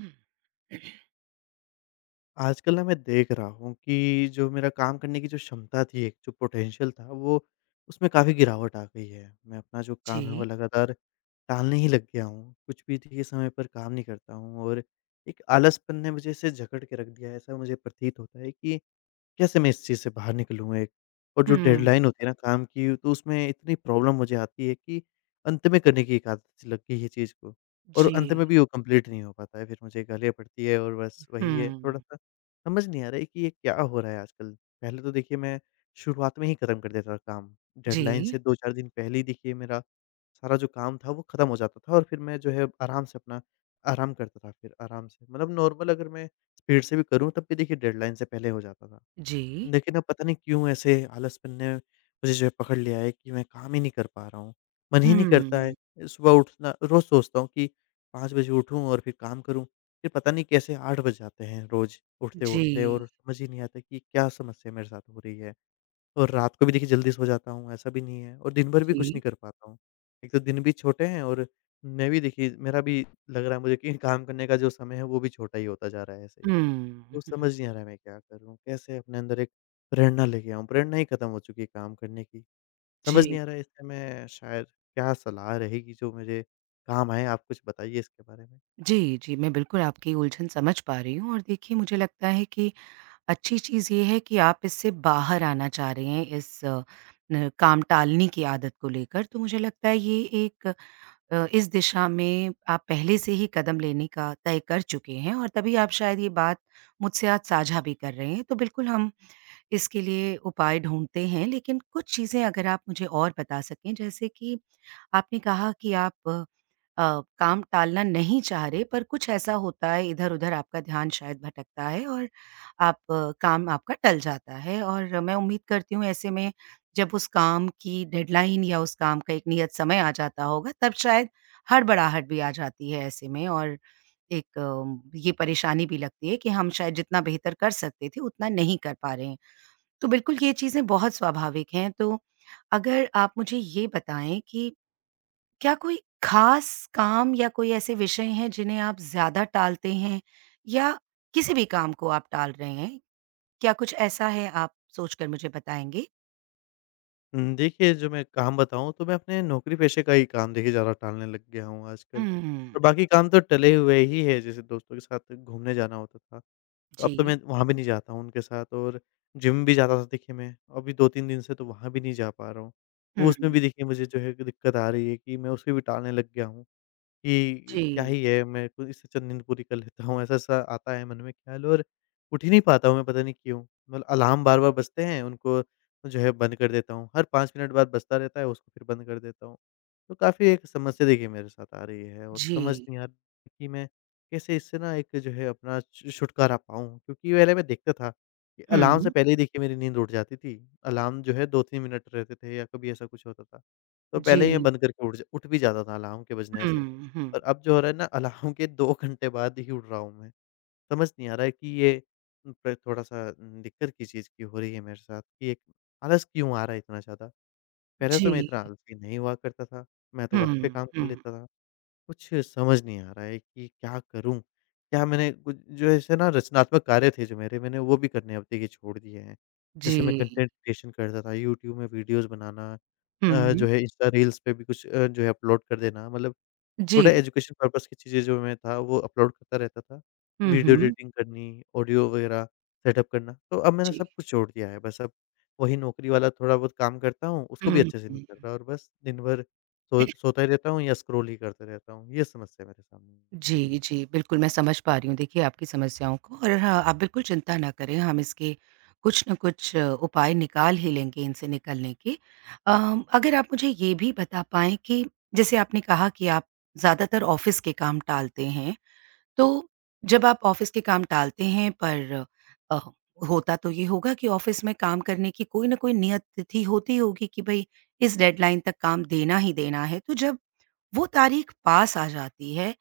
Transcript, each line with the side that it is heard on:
right: हुँ।
left: आजकल ना मैं देख रहा हूँ कि जो मेरा काम करने की जो क्षमता थी, एक जो पोटेंशियल था वो उसमें काफ़ी गिरावट आ गई है। मैं अपना जो काम है वो
right: जी।
left: लगातार टालने ही लग गया हूँ। कुछ भी देखिए समय पर काम नहीं करता हूँ और एक आलसपन ने मुझे ऐसे जकड़ के रख दिया है। ऐसा मुझे प्रतीत होता है कि कैसे मैं इस चीज़ से बाहर निकलूँ एक? और जो
right: हुँ,
left: डेडलाइन होती है ना काम की, तो उसमें इतनी प्रॉब्लम मुझे आती है कि अंत में करने की एक आदत सी लग गई है चीज़ को, और अंत
right: जी।
left: में भी वो कंप्लीट नहीं हो पाता है। फिर मुझे गालियाँ पड़ती है, और बस वही है
right: हुँ।
left: थोड़ा-सा। समझ नहीं आ रहा है कि ये क्या हो रहा है आजकल? पहले तो देखिए मैं शुरुआत में ही खत्म कर देता था काम। डेडलाइन
right: जी,
left: से 2-4 दिन पहले ही देखिए मेरा सारा जो काम था वो खत्म हो जाता था, और फिर मैं जो है आराम से अपना आराम करता था फिर आराम से। मतलब नॉर्मल अगर मैं स्पीड से भी करूँ, तब भी देखिए डेडलाइन से पहले हो जाता था।
right: जी।
left: देखिए ना, पता नहीं क्यों ऐसे आलसपन ने मुझे जो है पकड़ लिया है कि मैं काम ही नहीं कर पा रहा हूँ। मन ही नहीं करता है।
right: हुँ।
left: सुबह उठना रोज़ सोचता हूँ कि 5 बजे उठूँ और फिर काम करूँ। फिर पता नहीं कैसे 8 बज जाते हैं रोज़
right: जी,
left: उठते-उठते, और समझ ही नहीं आता कि क्या समस्या मेरे साथ हो रही है। और रात को भी देखिए जल्दी सो जाता हूँ, ऐसा भी नहीं है, और दिन भर भी
right: जी।
left: कुछ नहीं कर पाता हूँ। एक तो दिन भी छोटे हैं, और मैं भी देखिए, मेरा भी लग रहा है मुझे कि काम करने का जो समय है वो भी छोटा ही होता जा रहा है ऐसे ही।
right: हुँ,
left: तो
right: हुँ।
left: समझ नहीं आ रहा है मैं क्या करूँ? कैसे अपने अंदर एक प्रेरणा लेके आऊँ? प्रेरणा ही खत्म हो चुकी है काम करने की। समझ
right: जी।
left: नहीं आ रहा है, इसमें मैं शायद क्या सलाह रहेगी जो मेरे काम आए? आप कुछ बताइए इसके बारे में।
right: जी, जी, मैं बिल्कुल आपकी उलझन समझ पा रही हूँ और देखिए मुझे लगता है कि अच्छी चीज़ ये है कि आप इससे बाहर आना चाह रहे हैं न काम-टालनी की आदत को लेकर। तो मुझे लगता है ये इस दिशा में आप पहले से ही कदम लेने का तय कर चुके हैं और तभी आप शायद ये बात मुझसे आज साझा भी कर रहे हैं। तो बिल्कुल हम इसके लिए उपाय ढूँढते हैं, लेकिन कुछ चीज़ें अगर आप मुझे और बता सकें, जैसे कि आपने कहा कि आप काम टालना नहीं चाह रहे, पर कुछ ऐसा होता है, इधर-उधर आपका ध्यान शायद भटकता है और आप काम आपका टल जाता है और मैं उम्मीद करती हूँ, ऐसे में जब उस काम की डेडलाइन या उस काम का एक नियत समय आ जाता होगा, तब शायद हड़बड़ाहट भी आ जाती है ऐसे में और ये परेशानी भी लगती है कि हम शायद जितना बेहतर कर सकते थे, उतना नहीं कर पा रहे हैं। तो बिल्कुल ये चीज़ें बहुत स्वाभाविक हैं, तो अगर आप मुझे ये बताएँ कि क्या कोई ख़ास काम या कोई ऐसे विषय हैं जिन्हें आप ज़्यादा टालते हैं या किसी भी काम को आप टाल रहे हैं? क्या कुछ ऐसा है आप सोचकर मुझे बताएँगे?
left: देखिए, जो मैं काम बताऊँ तो मैं अपने नौकरी-पेशे का ही काम देखिए ज़्यादा टालने लग गया हूँ आजकल।
right: हुँ,
left: और बाकी काम तो टले हुए ही है, जैसे दोस्तों के साथ घूमने जाना होता था। तो अब तो
right: जी।
left: मैं वहाँ भी नहीं जाता हूँ उनके साथ, और जिम भी जाता था देखिए मैं, अभी 2-3 दिन से तो वहाँ भी नहीं जा पा रहा हूँ। वो उसमें भी
right: हुँ,
left: देखिए मुझे जो है कि दिक्कत आ रही है कि मैं उसमें भी टालने लग गया हूँ। कि क्या
right: जी,
left: ही है, मैं तो इससे चंद नींद पूरी कर लेता हूँ, ऐसा-ऐसा आता है मन में ख़्याल, और उठ ही नहीं पाता हूँ मैं, पता नहीं क्यों? मतलब अलार्म बार-बार बजते हैं, उनको जो है बंद कर देता हूँ। हर 5 मिनट बाद बजता रहता है, उसको फिर बंद कर देता हूँ। तो काफ़ी एक समस्या देखिए मेरे साथ आ रही है, और
right: जी।
left: समझ नहीं आ रही कि मैं कैसे इससे ना एक जो है अपना छु छुटकारा पाऊँ? क्योंकि पहले मैं देखता था कि अलार्म से
right: हुँ,
left: पहले ही देखिए मेरी नींद उड़ जाती थी। अलार्म जो है 2-3 मिनट रहते थे, या कभी ऐसा कुछ होता था। तो पहले ही मैं
right: जी।
left: बंद करके उठ भी जाता था अलार्म के बजने से।
right: हुँ, हुँ।
left: और अब जो हो रहा है ना, अलार्म के 2 घंटे बाद ही उठ रहा हूँ मैं। समझ नहीं आ रहा है कि ये प थोड़ा-सा दिक्कत किस चीज़ की हो रही है मेरे साथ कि एक आलस क्यों आ रहा है इतना ज़्यादा? पहले तो मैं
right: जी।
left: इतना आलसी नहीं हुआ करता था, मैं तो वक़्त पे
right: हुँ,
left: काम कर
right: हुँ।
left: लेता था। कुछ समझ नहीं आ रहा है कि क्या करूँ? क्या मैंने कुछ जो ऐसे ना रचनात्मक कार्य थे जो मेरे, मैंने वो भी करने अब देखिए छोड़ दिए हैं। जैसे मैं
right: जी।
left: कंटेंट क्रिएशन करता था, यूट्यूब में वीडियोज़ बनाना, जो
right: हुँ,
left: है इंस्टा रील्स पे भी कुछ जो है अपलोड कर देना, मतलब
right: जी।
left: थोड़ा एजुकेशन पर्पज़ की चीज़ें जो मैं था वो अपलोड करता रहता था।
right: हुँ,
left: वीडियो
right: हुँ।
left: एडिटिंग करनी, ऑडियो वगैरह सेटअप करना, तो अब मैंने
right: जी।
left: सब कुछ छोड़ दिया है। बस अब वही नौकरी वाला थोड़ा बहुत काम करता हूँ, उसको भी
right: हुँ,
left: अच्छे से नहीं
right: हुँ।
left: कर रहा, और बस दिन भर सोता ही रहता हूँ या स्क्रॉल ही करते रहता हूँ। ये समस्या मेरे सामने आ रही
right: जी,
left: है।
right: जी। बिल्कुल, मैं समझ पा रही हूँ देखिए आपकी समस्याओं को और हाँ, आप बिल्कुल चिंता ना करें, हम इसके कुछ न कुछ उपाय निकाल ही लेंगे इनसे निकलने के। अगर आप मुझे ये भी बता पाएँ कि जैसे आपने कहा कि आप ज़्यादातर ऑफ़िस के काम टालते हैं, तो जब आप ऑफ़िस के काम टालते हैं पर अ, होता तो ये होगा कि ऑफ़िस में काम करने की कोई न कोई नियत तिथि होती होगी कि भई, इस डेडलाइन तक काम देना ही देना है। तो जब वो तारीख पास आ जाती है,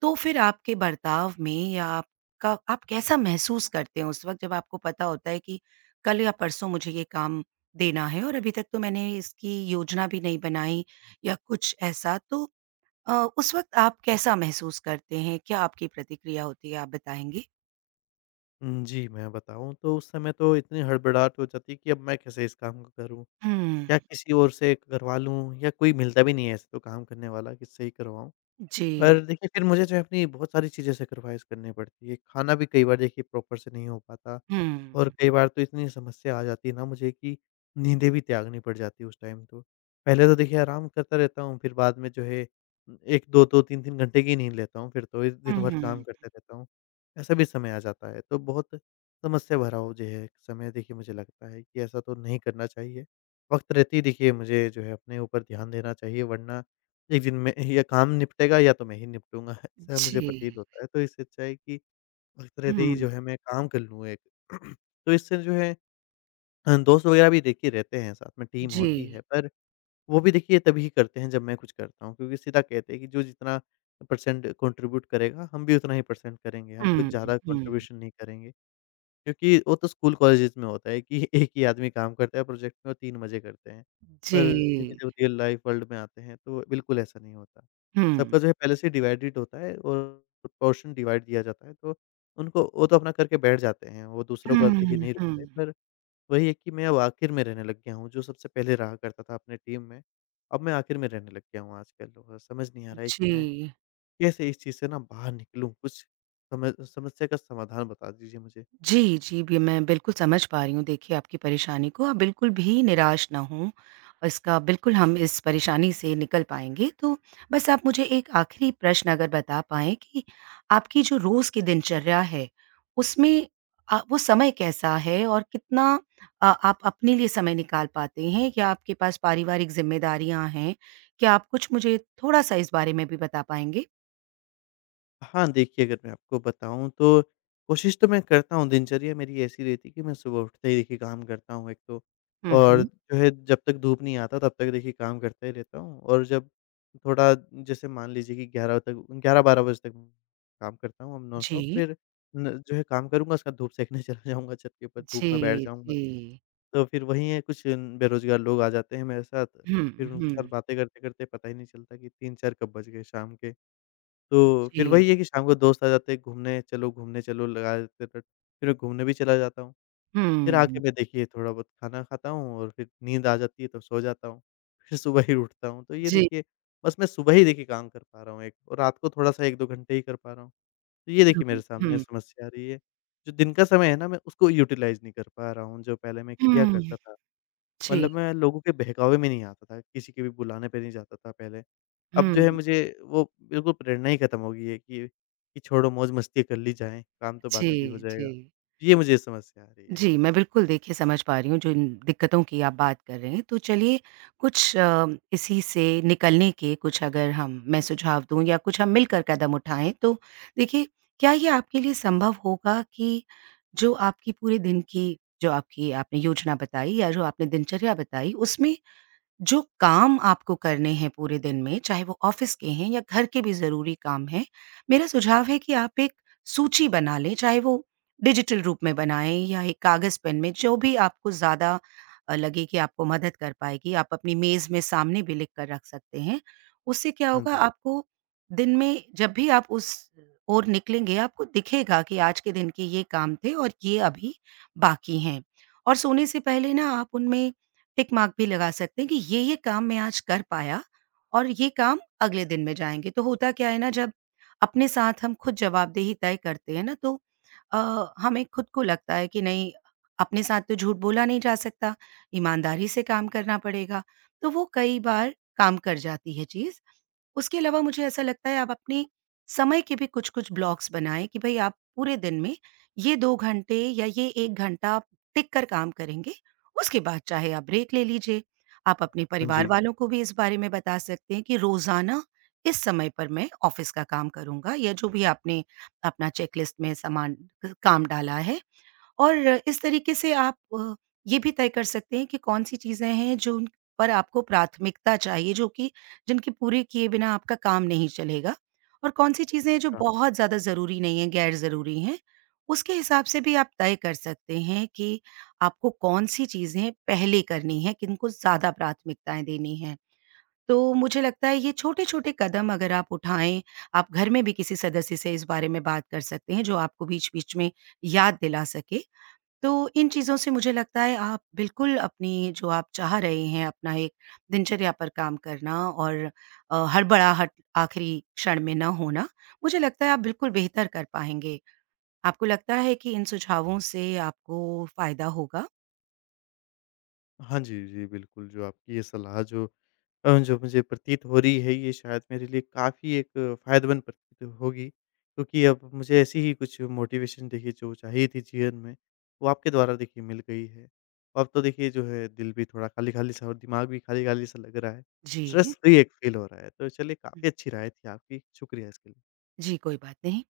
right: तो फिर आपके बर्ताव में या आपका आप कैसा महसूस करते हैं उस वक़्त जब आपको पता होता है कि कल या परसों मुझे ये काम देना है और अभी तक तो मैंने इसकी योजना भी नहीं बनाई या कुछ ऐसा? तो अ, उस वक़्त आप कैसा महसूस करते हैं? क्या आपकी प्रतिक्रिया होती है? आप बताएँगे?
left: जी, मैं बताऊँ तो उस समय तो इतनी हड़बड़ाहट हो जाती है कि अब मैं कैसे इस काम को करूँ?
right: हुँ।
left: क्या किसी और से करवा लूँ, या कोई मिलता भी नहीं है ऐसे तो काम करने वाला, किससे ही करवाऊँ?
right: जी।
left: पर देखिए, फिर मुझे जो है अपनी बहुत सारी चीज़ें सैक्रिफ़ाइस करनी पड़ती है। खाना भी कई बार देखिए प्रॉपर से नहीं हो पाता। और
right: हुँ।
left: कई बार तो इतनी समस्या आ जाती है ना मुझे कि नींदें भी त्यागनी पड़ जाती है उस टाइम तो। पहले तो देखिए आराम करता रहता हूँ, फिर बाद में जो है 1, 2, 2, 3-3 घंटे की नींद लेता हूँ, फिर तो ए दिन भर काम
right: हुँ।
left: करते रहता हूँ। ऐसा भी समय आ जाता है, तो बहुत समस्या भरा हो जो है समय, देखिए मुझे लगता है कि ऐसा तो नहीं करना चाहिए। वक़्त रहते ही देखिए मुझे जो है अपने ऊपर ध्यान देना चाहिए, वरना एक दिन में या काम निपटेगा या तो मैं ही निपटूँगा ऐसा
right: जी।
left: मुझे प्रतीत होता है। तो इससे अच्छा है कि वक़्त-रहते ही
right: हुँ।
left: जो है मैं काम कर लूँ एक। तो इससे जो है दोस्त वग़ैरह भी देखिए रहते हैं साथ में, टीम
right: जी।
left: होती है, पर वो भी देखिए तभी करते हैं जब मैं कुछ करता हूँ, क्योंकि सीधा कहते हैं कि जो जितना परसेंट कंट्रीब्यूट करेगा, हम भी उतना ही परसेंट करेंगे, हम कुछ
right: हुँ,
left: ज़्यादा
right: हुँ।
left: कंट्रीब्यूशन नहीं करेंगे। क्योंकि वो तो स्कूल कॉलेजेस में होता है कि एक ही आदमी काम करता है प्रोजेक्ट में और 3 मज़े करते हैं। पर देखिए,
right: जी।
left: जब रियल लाइफ़ वर्ल्ड में आते हैं तो बिल्कुल ऐसा नहीं होता। सबका
right: हुँ।
left: जो है पहले से डिवाइडेड होता है, और पोर्शन डिवाइड दिया जाता है, तो उनको वो तो अपना करके बैठ जाते हैं, वो दूसरों का देखिए
right: हुँ,
left: नहीं रुकते।
right: हुँ।
left: पर वही है कि मैं अब आखिर में रहने लग गया हूँ, जो सबसे पहले रहा करता था अपने टीम में, अब मैं आखिर में रहने लग गया हूँ आजकल, और समझ नहीं आ रहा है कि
right: जी।
left: मैं कैसे इस चीज़ से ना बाहर निकलूँ? कुछ सम समस्या का समाधान बता दीजिए मुझे।
right: जी, जी, बि मैं बिल्कुल समझ पा रही हूँ देखिए आपकी परेशानी को। आप बिल्कुल भी निराश ना हों, इसका बिल्कुल हम इस परेशानी से निकल पाएँगे। तो बस आप मुझे एक आखिरी प्रश्न अगर बता पाएँ कि आपकी जो रोज़ की दिनचर्या है, उसमें वो समय कैसा है और कितना आप अपने लिए समय निकाल पाते हैं? क्या आपके पास पारिवारिक ज़िम्मेदारियाँ हैं? क्या आप कुछ मुझे थोड़ा-सा इस बारे में भी बता पाएँगे?
left: हाँ, देखिए अगर मैं आपको बताऊँ तो कोशिश तो मैं करता हूँ। दिनचर्या मेरी ऐसी रहती है कि मैं सुबह उठते ही देखिए काम करता हूँ एक तो,
right: हुँ,
left: और
right: हुँ।
left: जो है जब तक धूप नहीं आता तब तक देखिए काम करता ही रहता हूँ। और जब थोड़ा, जैसे मान लीजिए कि 11 तक, 11-12 बजे तक काम करता हूँ अब नॉनस्टॉप,
right: जी।
left: फिर न जो है काम करूँगा उसके बाद धूप सेकने चला जाऊँगा, छत के ऊपर धूप में बैठ
right: जी,
left: जाऊँगा।
right: जी।
left: तो फिर वही है, कुछ बेरोज़गार लोग आ जाते हैं मेरे साथ,
right: हुँ,
left: फिर उनके साथ
right: हुँ।
left: बातें करते-करते पता ही नहीं चलता कि 3-4 कब बज गए शाम के। तो फिर
right: जी,
left: वही है कि शाम को दोस्त आ जाते हैं, घूमने चलो लगा देते हैं, बट फिर मैं घूमने भी चला जाता हूँ। फिर आके
right: हुँ,
left: मैं देखिए थोड़ा बहुत खाना खाता हूँ, और फिर नींद आ जाती है तो सो जाता हूँ। फिर सुबह ही उठता हूँ, तो ये
right: जी,
left: देखिए बस मैं सुबह ही देखिए काम कर पा रहा हूँ एक, और रात को थोड़ा-सा 1-2 घंटे ही कर पा रहा हूँ। तो ये देखिए
right: हुँ,
left: मेरे सामने
right: हुँ,
left: समस्या आ रही है। जो दिन का समय है ना, मैं उसको यूटिलाइज़ नहीं कर पा रहा हूँ, जो पहले मैं किया
right: हुँ,
left: करता था।
right: जी,
left: मतलब मैं लोगों के बहकावे में नहीं आता था, किसी के भी बुलाने पे नहीं जाता था पहले। अब जो है
right: हुँ,
left: मुझे वो बिल्कुल प्रेरणा ही खत्म हो गई है कि छोड़ो, मौज-मस्ती कर ली जाए, काम तो बाद
right: जी,
left: में भी हो जाएगा।
right: जी।
left: ये मुझे समस्या आ रही है।
right: जी, मैं बिल्कुल देखिए समझ पा रही हूँ जिन दिक्कतों की आप बात कर रहे हैं। तो चलिए कुछ इसी से निकलने के कुछ अगर हम मैं सुझाव दूँ या कुछ हम मिलकर कदम उठाएँ तो देखिए क्या ये आपके लिए संभव होगा कि जो आपकी पूरे दिन की जो आपकी आपने योजना बताई या जो आपने दिनचर्या बताई उसमें जो काम आपको करने हैं पूरे दिन में, चाहे वो ऑफ़िस के हैं या घर के भी ज़रूरी काम हैं, मेरा सुझाव है कि आप एक सूची बना लें, चाहे वो डिजिटल रूप में बनाएँ या एक कागज़ पेन में, जो भी आपको ज़्यादा लगे कि आपको मदद कर पाएगी, आप अपनी मेज़ में सामने भी लिख कर रख सकते हैं। उससे क्या
left: हाँ
right: होगा
left: जी।
right: आपको दिन में जब भी आप उस ओर निकलेंगे, आपको दिखेगा कि आज के दिन के ये काम थे और ये अभी बाकी हैं। और सोने से पहले ना आप उनमें टिक मार्क भी लगा सकते हैं कि ये काम मैं आज कर पाया और ये काम अगले दिन में जाएँगे। तो होता क्या है ना जब अपने साथ हम खुद जवाबदेही तय करते हैं ना तो हमें खुद को लगता है कि नहीं अपने साथ तो झूठ बोला नहीं जा सकता, ईमानदारी से काम करना पड़ेगा। तो वो कई बार काम कर जाती है चीज़। उसके अलावा मुझे ऐसा लगता है आप अपने समय के भी कुछ-कुछ ब्लॉक्स बनाएँ कि भई आप पूरे दिन में ये 2 घंटे या ये 1 घंटा आप टिक कर काम करेंगे उसके बाद चाहे आप ब्रेक ले लीजिए। आप अपने
left: हाँ
right: परिवार
left: जी।
right: वालों को भी इस बारे में बता सकते हैं कि रोज़ाना इस समय पर मैं ऑफ़िस का काम करूँगा या जो भी आपने अपना चेकलिस्ट में सामान काम डाला है और इस तरीके से आप ये भी तय कर सकते हैं कि कौन-सी चीज़ें हैं जो उन पर आपको प्राथमिकता चाहिए जो कि जिनके पूरे किए बिना आपका काम नहीं चलेगा और कौन-सी चीज़ें हैं जो
left: हाँ।
right: बहुत ज़्यादा ज़रूरी नहीं है, गैर ज़रूरी हैं। उसके हिसाब से भी आप तय कर सकते हैं कि आपको कौन-सी चीज़ें पहले करनी है, किनको ज़्यादा प्राथमिकताएँ देनी हैं। तो मुझे लगता है ये छोटे-छोटे कदम अगर आप उठाएँ, आप घर में भी किसी सदस्य से इस बारे में बात कर सकते हैं जो आपको बीच-बीच में याद दिला सके तो इन चीज़ों से मुझे लगता है आप बिल्कुल अपनी जो आप चाह रहे हैं अपना एक दिनचर्या पर काम करना और हड़बड़ाहट आखिरी क्षण में ना होना, मुझे लगता है आप बिल्कुल बेहतर कर पाएँगे। आपको लगता है कि इन सुझावों से आपको फ़ायदा होगा?
left: हाँ जी, जी बिल्कुल, जो आपकी ये सलाह जो जो मुझे प्रतीत हो रही है, ये शायद मेरे लिए काफ़ी एक फ़ायदेमंद प्रतीत होगी, क्योंकि अब मुझे ऐसी ही कुछ मोटिवेशन देखिए जो चाहिए थी जीवन में, वो आपके द्वारा देखिए मिल गई है। अब तो देखिए जो है दिल भी थोड़ा खाली-खाली सा और दिमाग भी खाली-खाली सा लग रहा है, स्ट्रेस
right: जी।
left: फ्री एक फ़ील हो रहा है। तो चलिए, काफ़ी अच्छी राय थी आपकी, शुक्रिया इसके लिए।
right: जी, कोई बात नहीं।